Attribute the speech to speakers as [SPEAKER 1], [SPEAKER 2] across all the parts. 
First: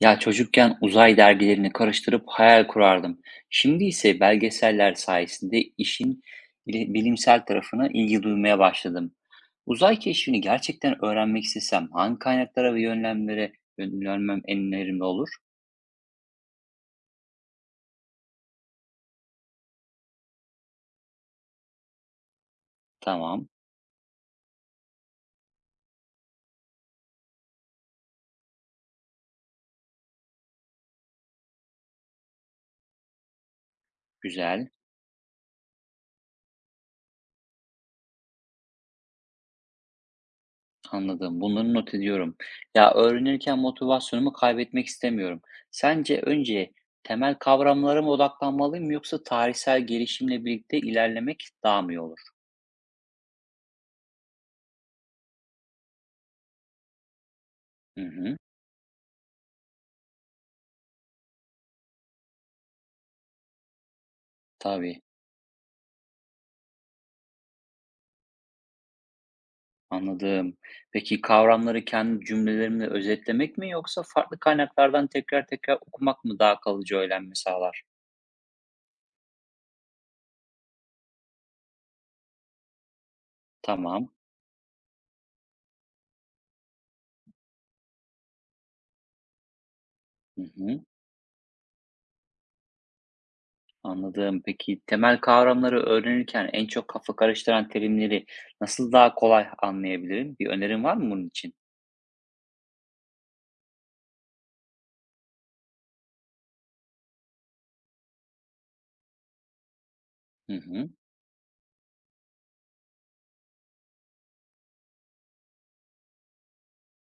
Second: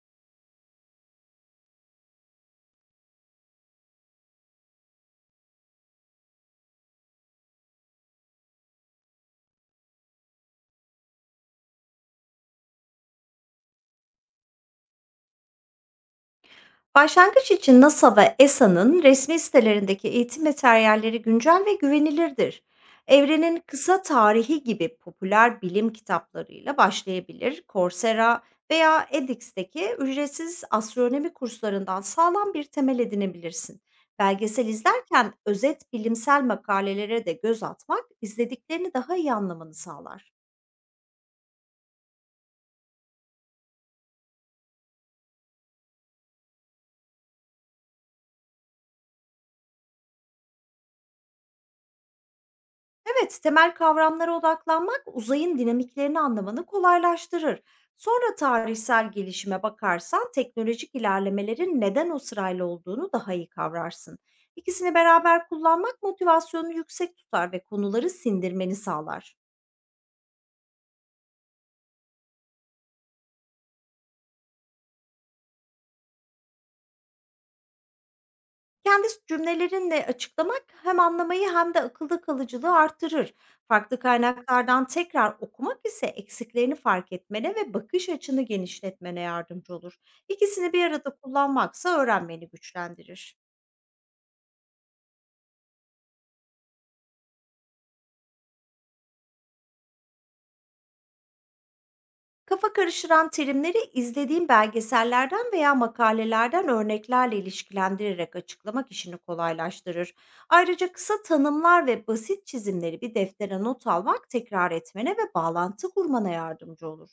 [SPEAKER 1] Ya çocukken uzay dergilerini karıştırıp hayal kurardım. Şimdi ise belgeseller sayesinde işin bilimsel tarafına ilgi duymaya başladım. Uzay keşfini gerçekten öğrenmek istesem hangi kaynaklara ve yönlemlere yönelmem en önemli olur?
[SPEAKER 2] Başlangıç için NASA ve ESA'nın resmi sitelerindeki eğitim materyalleri güncel ve güvenilirdir.
[SPEAKER 1] Tamam,
[SPEAKER 2] Evrenin Kısa Tarihi gibi popüler bilim kitaplarıyla başlayabilir. Coursera veya edX'teki ücretsiz astronomi kurslarından sağlam bir temel edinebilirsin. Belgesel
[SPEAKER 1] güzel,
[SPEAKER 2] izlerken özet bilimsel makalelere de göz atmak izlediklerini daha iyi anlamanı sağlar.
[SPEAKER 1] anladım. Bunları not ediyorum. Ya öğrenirken motivasyonumu kaybetmek istemiyorum. Sence önce temel kavramlara mı odaklanmalıyım yoksa tarihsel gelişimle birlikte ilerlemek daha mı iyi olur?
[SPEAKER 2] Evet, temel kavramlara odaklanmak uzayın dinamiklerini anlamanı kolaylaştırır.
[SPEAKER 1] Hı
[SPEAKER 2] Sonra
[SPEAKER 1] hı,
[SPEAKER 2] tarihsel gelişime bakarsan teknolojik ilerlemelerin neden o sırayla olduğunu daha iyi kavrarsın. İkisini
[SPEAKER 1] tabii.
[SPEAKER 2] beraber kullanmak motivasyonunu yüksek tutar ve konuları sindirmeni sağlar.
[SPEAKER 1] Anladım. Peki kavramları kendi cümlelerimle özetlemek mi yoksa farklı kaynaklardan tekrar tekrar okumak mı daha kalıcı öğrenme sağlar?
[SPEAKER 2] Kendi cümlelerinle açıklamak hem anlamayı hem de akılda kalıcılığı artırır. Farklı
[SPEAKER 1] Tamam.
[SPEAKER 2] kaynaklardan tekrar okumak ise eksiklerini fark etmene ve bakış açını genişletmene yardımcı olur.
[SPEAKER 1] Hı
[SPEAKER 2] İkisini
[SPEAKER 1] hı.
[SPEAKER 2] bir arada kullanmaksa öğrenmeni güçlendirir.
[SPEAKER 1] Anladım. Peki temel kavramları öğrenirken en çok kafa karıştıran terimleri nasıl daha kolay anlayabilirim? Bir önerin var mı bunun için?
[SPEAKER 2] Kafa karıştıran terimleri izlediğin belgesellerden veya makalelerden örneklerle ilişkilendirerek açıklamak işini kolaylaştırır.
[SPEAKER 1] Hı hı.
[SPEAKER 2] Ayrıca kısa tanımlar ve basit çizimleri bir deftere not almak tekrar etmene ve bağlantı kurmana yardımcı olur.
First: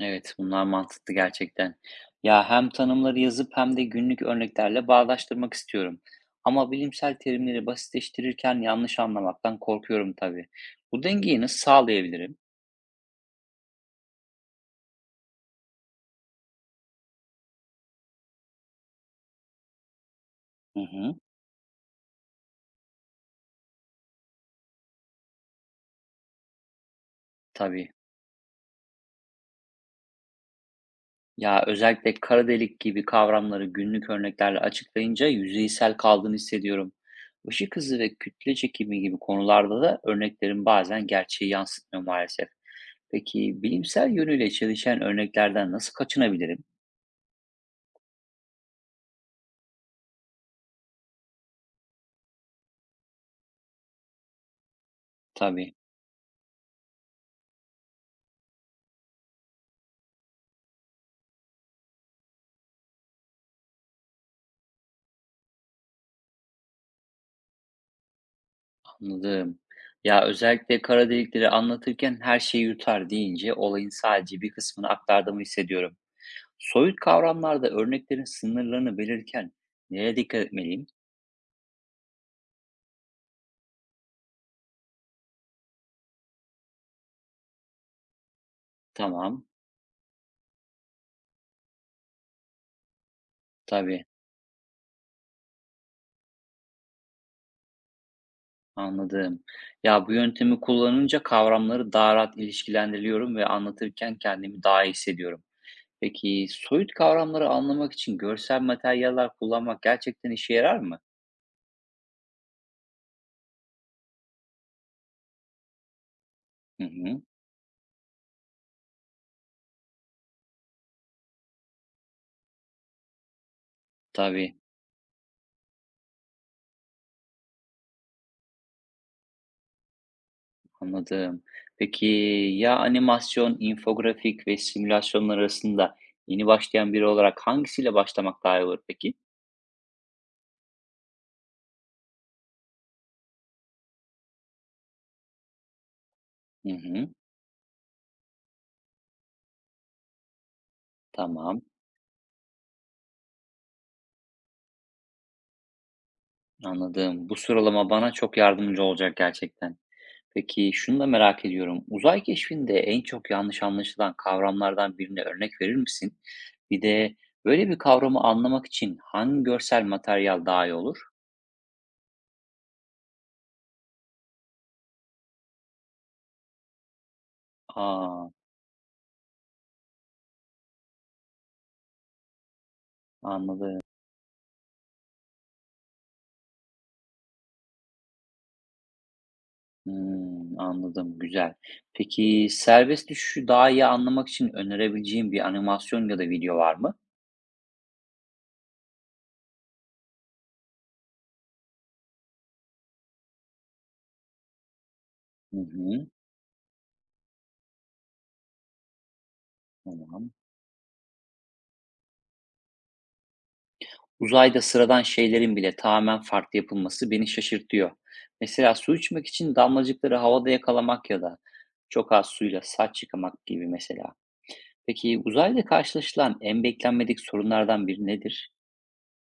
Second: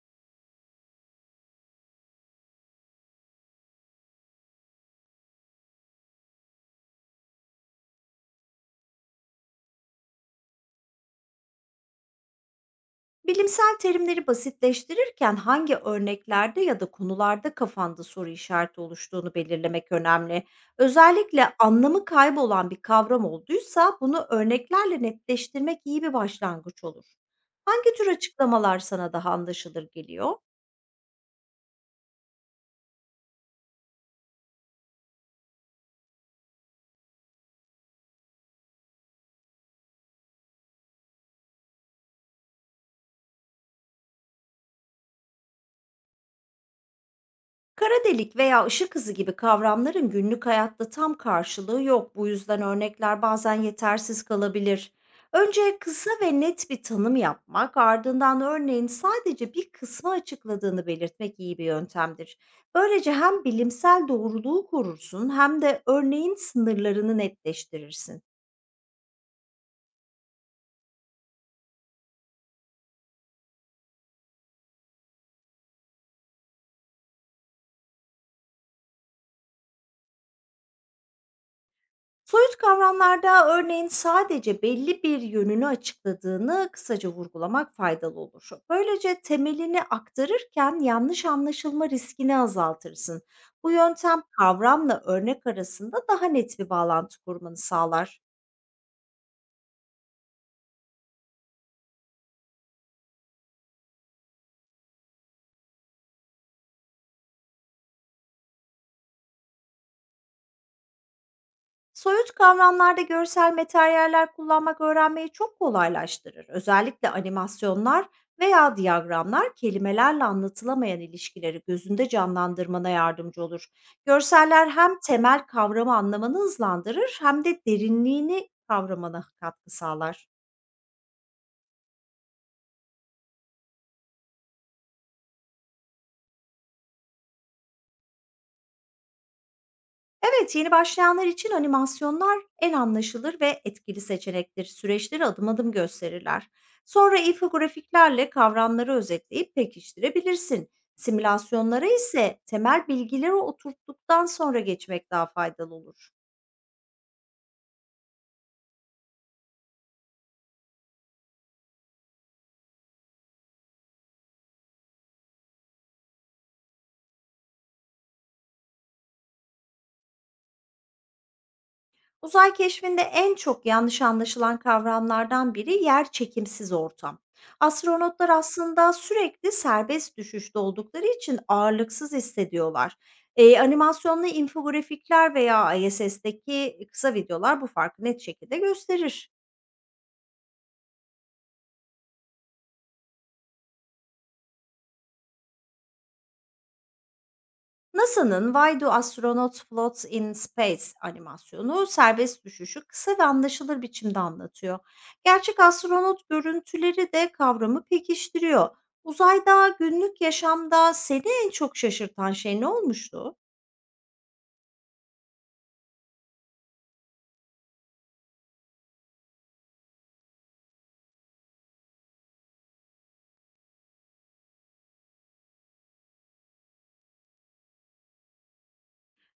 [SPEAKER 1] Evet, bunlar mantıklı gerçekten. Ya hem tanımları yazıp hem de günlük örneklerle bağdaştırmak istiyorum. Ama bilimsel terimleri basitleştirirken yanlış anlamaktan korkuyorum tabii. Bu dengeyi nasıl sağlayabilirim?
[SPEAKER 2] Bilimsel terimleri basitleştirirken hangi örneklerde ya da konularda kafanda soru işareti oluştuğunu belirlemek önemli.
[SPEAKER 1] Hı hı.
[SPEAKER 2] Özellikle anlamı kaybolan bir kavram olduysa bunu örneklerle netleştirmek iyi bir başlangıç olur.
[SPEAKER 1] Tabii.
[SPEAKER 2] Hangi tür açıklamalar sana daha anlaşılır geliyor?
[SPEAKER 1] Ya özellikle kara delik gibi kavramları günlük örneklerle açıklayınca yüzeysel kaldığını hissediyorum. Işık hızı ve kütle çekimi gibi konularda da örneklerin bazen gerçeği yansıtmıyor maalesef. Peki bilimsel yönüyle çelişen örneklerden nasıl kaçınabilirim?
[SPEAKER 2] Kara delik veya ışık hızı gibi kavramların günlük hayatta tam karşılığı yok. Bu yüzden örnekler bazen yetersiz kalabilir.
[SPEAKER 1] Tabii.
[SPEAKER 2] Önce kısa ve net bir tanım yapmak, ardından örneğin sadece bir kısmı açıkladığını belirtmek iyi bir yöntemdir. Böylece hem bilimsel doğruluğu korursun hem de örneğin sınırlarını netleştirirsin.
[SPEAKER 1] Anladım. Ya özellikle kara delikleri anlatırken her şeyi yutar deyince olayın sadece bir kısmını aktardığımı hissediyorum. Soyut kavramlarda örneklerin sınırlarını belirken nereye dikkat etmeliyim?
[SPEAKER 2] Soyut kavramlarda örneğin sadece belli bir yönünü açıkladığını kısaca vurgulamak faydalı olur. Böylece
[SPEAKER 1] Tamam,
[SPEAKER 2] temelini aktarırken yanlış anlaşılma riskini azaltırsın. Bu
[SPEAKER 1] tabii,
[SPEAKER 2] yöntem kavramla örnek arasında daha net bir bağlantı kurmanı sağlar.
[SPEAKER 1] anladım. Ya bu yöntemi kullanınca kavramları daha rahat ilişkilendiriyorum ve anlatırken kendimi daha iyi hissediyorum. Peki soyut kavramları anlamak için görsel materyaller kullanmak gerçekten işe yarar mı?
[SPEAKER 2] Soyut kavramlarda görsel materyaller kullanmak öğrenmeyi çok kolaylaştırır.
[SPEAKER 1] Hı
[SPEAKER 2] Özellikle
[SPEAKER 1] hı,
[SPEAKER 2] animasyonlar veya diyagramlar kelimelerle anlatılamayan ilişkileri gözünde canlandırmana yardımcı olur.
[SPEAKER 1] tabii.
[SPEAKER 2] Görseller hem temel kavramı anlamanı hızlandırır hem de derinliğini kavramana katkı sağlar.
[SPEAKER 1] Anladım. Peki ya animasyon, infografik ve simülasyonlar arasında yeni başlayan biri olarak hangisiyle başlamak daha iyi olur peki?
[SPEAKER 2] Evet, yeni başlayanlar için animasyonlar en anlaşılır ve etkili seçenektir. Süreçleri adım adım gösterirler.
[SPEAKER 1] Hı hı,
[SPEAKER 2] Sonra infografiklerle kavramları özetleyip pekiştirebilirsin.
[SPEAKER 1] tamam,
[SPEAKER 2] Simülasyonlara ise temel bilgileri oturttuktan sonra geçmek daha faydalı olur.
[SPEAKER 1] anladım. Bu sıralama bana çok yardımcı olacak gerçekten. Peki şunu da merak ediyorum. Uzay keşfinde en çok yanlış anlaşılan kavramlardan birine örnek verir misin? Bir de böyle bir kavramı anlamak için hangi görsel materyal daha iyi olur?
[SPEAKER 2] Uzay keşfinde en çok yanlış anlaşılan kavramlardan biri yer çekimsiz ortam. Astronotlar
[SPEAKER 1] Aa,
[SPEAKER 2] aslında sürekli serbest düşüşte oldukları için ağırlıksız hissediyorlar.
[SPEAKER 1] anladım.
[SPEAKER 2] Animasyonlu infografikler veya ISS'teki kısa videolar bu farkı net şekilde gösterir.
[SPEAKER 1] Hımm, anladım, güzel. Peki, serbest düşüşü daha iyi anlamak için önerebileceğim bir animasyon ya da video var mı?
[SPEAKER 2] NASA'nın "Why Do Astronauts Float in Space?" animasyonu serbest düşüşü kısa ve anlaşılır biçimde anlatıyor.
[SPEAKER 1] Hı
[SPEAKER 2] Gerçek
[SPEAKER 1] hı,
[SPEAKER 2] astronot görüntüleri de kavramı pekiştiriyor. Uzayda günlük
[SPEAKER 1] tamam.
[SPEAKER 2] yaşamda seni en çok şaşırtan şey ne olmuştu?
[SPEAKER 1] Uzayda sıradan şeylerin bile tamamen farklı yapılması beni şaşırtıyor. Mesela su içmek için damlacıkları havada yakalamak ya da çok az suyla saç yıkamak gibi mesela. Peki uzayda karşılaşılan en beklenmedik sorunlardan biri nedir?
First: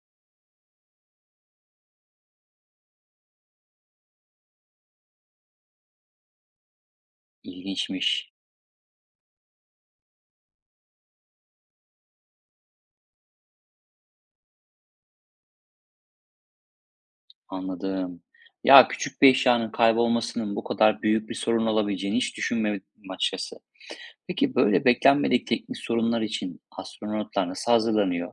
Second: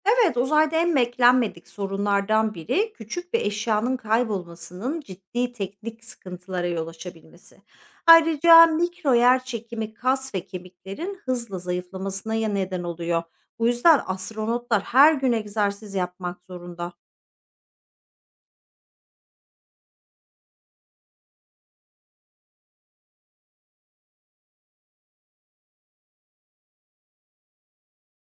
[SPEAKER 2] Evet, uzayda en beklenmedik sorunlardan biri küçük bir eşyanın kaybolmasının ciddi teknik sıkıntılara yol açabilmesi.
[SPEAKER 1] İlginçmiş.
[SPEAKER 2] Ayrıca mikro yer çekimi kas ve kemiklerin hızla zayıflamasına ya neden oluyor. Bu yüzden astronotlar her gün egzersiz yapmak zorunda.
[SPEAKER 1] Anladım. Ya küçük bir eşyanın kaybolmasının bu kadar büyük bir sorun olabileceğini hiç düşünmemiştim açıkçası. Peki böyle beklenmedik teknik sorunlar için astronotlar nasıl hazırlanıyor?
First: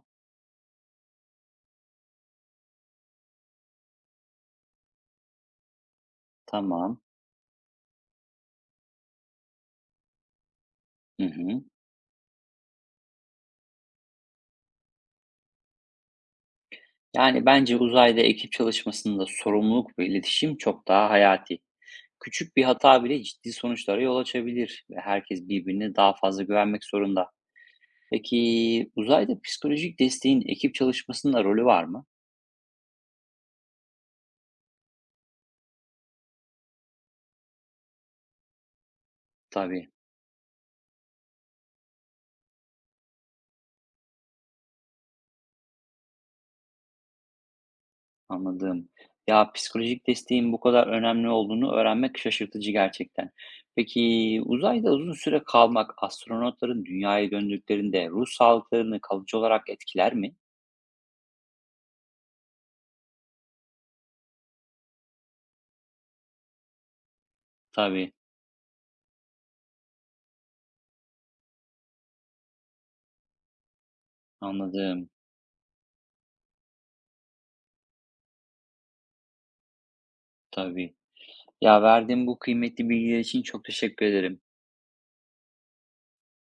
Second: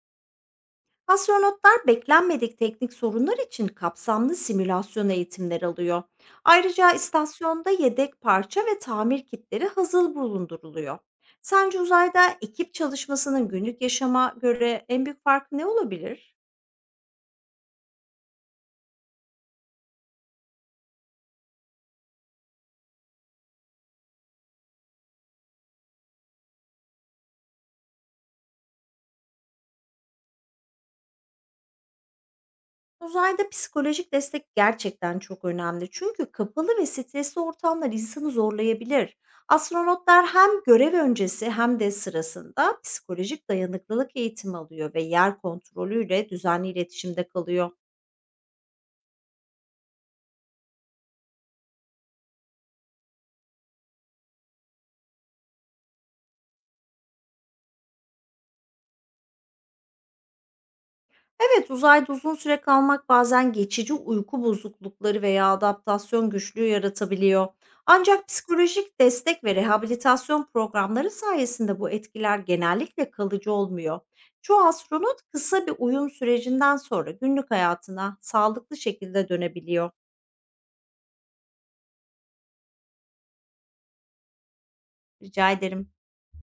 [SPEAKER 2] Astronotlar beklenmedik teknik sorunlar için kapsamlı simülasyon eğitimleri alıyor. Ayrıca
[SPEAKER 1] Tamam.
[SPEAKER 2] istasyonda yedek parça ve tamir kitleri hazır bulunduruluyor.
[SPEAKER 1] Hı hı.
[SPEAKER 2] Sence uzayda ekip çalışmasının günlük yaşama göre en büyük farkı ne olabilir?
[SPEAKER 1] Yani bence uzayda ekip çalışmasında sorumluluk ve iletişim çok daha hayati. Küçük bir hata bile ciddi sonuçlara yol açabilir ve herkes birbirine daha fazla güvenmek zorunda. Peki uzayda psikolojik desteğin ekip çalışmasında rolü var mı?
[SPEAKER 2] Uzayda psikolojik destek gerçekten çok önemli. Çünkü kapalı ve stresli ortamlar insanı zorlayabilir.
[SPEAKER 1] Tabii.
[SPEAKER 2] Astronotlar hem görev öncesi hem de sırasında psikolojik dayanıklılık eğitimi alıyor ve yer kontrolüyle düzenli iletişimde kalıyor.
[SPEAKER 1] Anladım. Ya, psikolojik desteğin bu kadar önemli olduğunu öğrenmek şaşırtıcı gerçekten. Peki, uzayda uzun süre kalmak astronotların dünyaya döndüklerinde ruh sağlıklarını kalıcı olarak etkiler mi?
[SPEAKER 2] Evet, uzayda uzun süre kalmak bazen geçici uyku bozuklukları veya adaptasyon güçlüğü yaratabiliyor.
[SPEAKER 1] Tabii,
[SPEAKER 2] Ancak psikolojik destek ve rehabilitasyon programları sayesinde bu etkiler genellikle kalıcı olmuyor. Çoğu
[SPEAKER 1] anladım.
[SPEAKER 2] astronot kısa bir uyum sürecinden sonra günlük hayatına sağlıklı şekilde dönebiliyor.
[SPEAKER 1] Tabii. Ya, verdiğim bu kıymetli bilgiler için çok teşekkür ederim.
[SPEAKER 2] Rica ederim.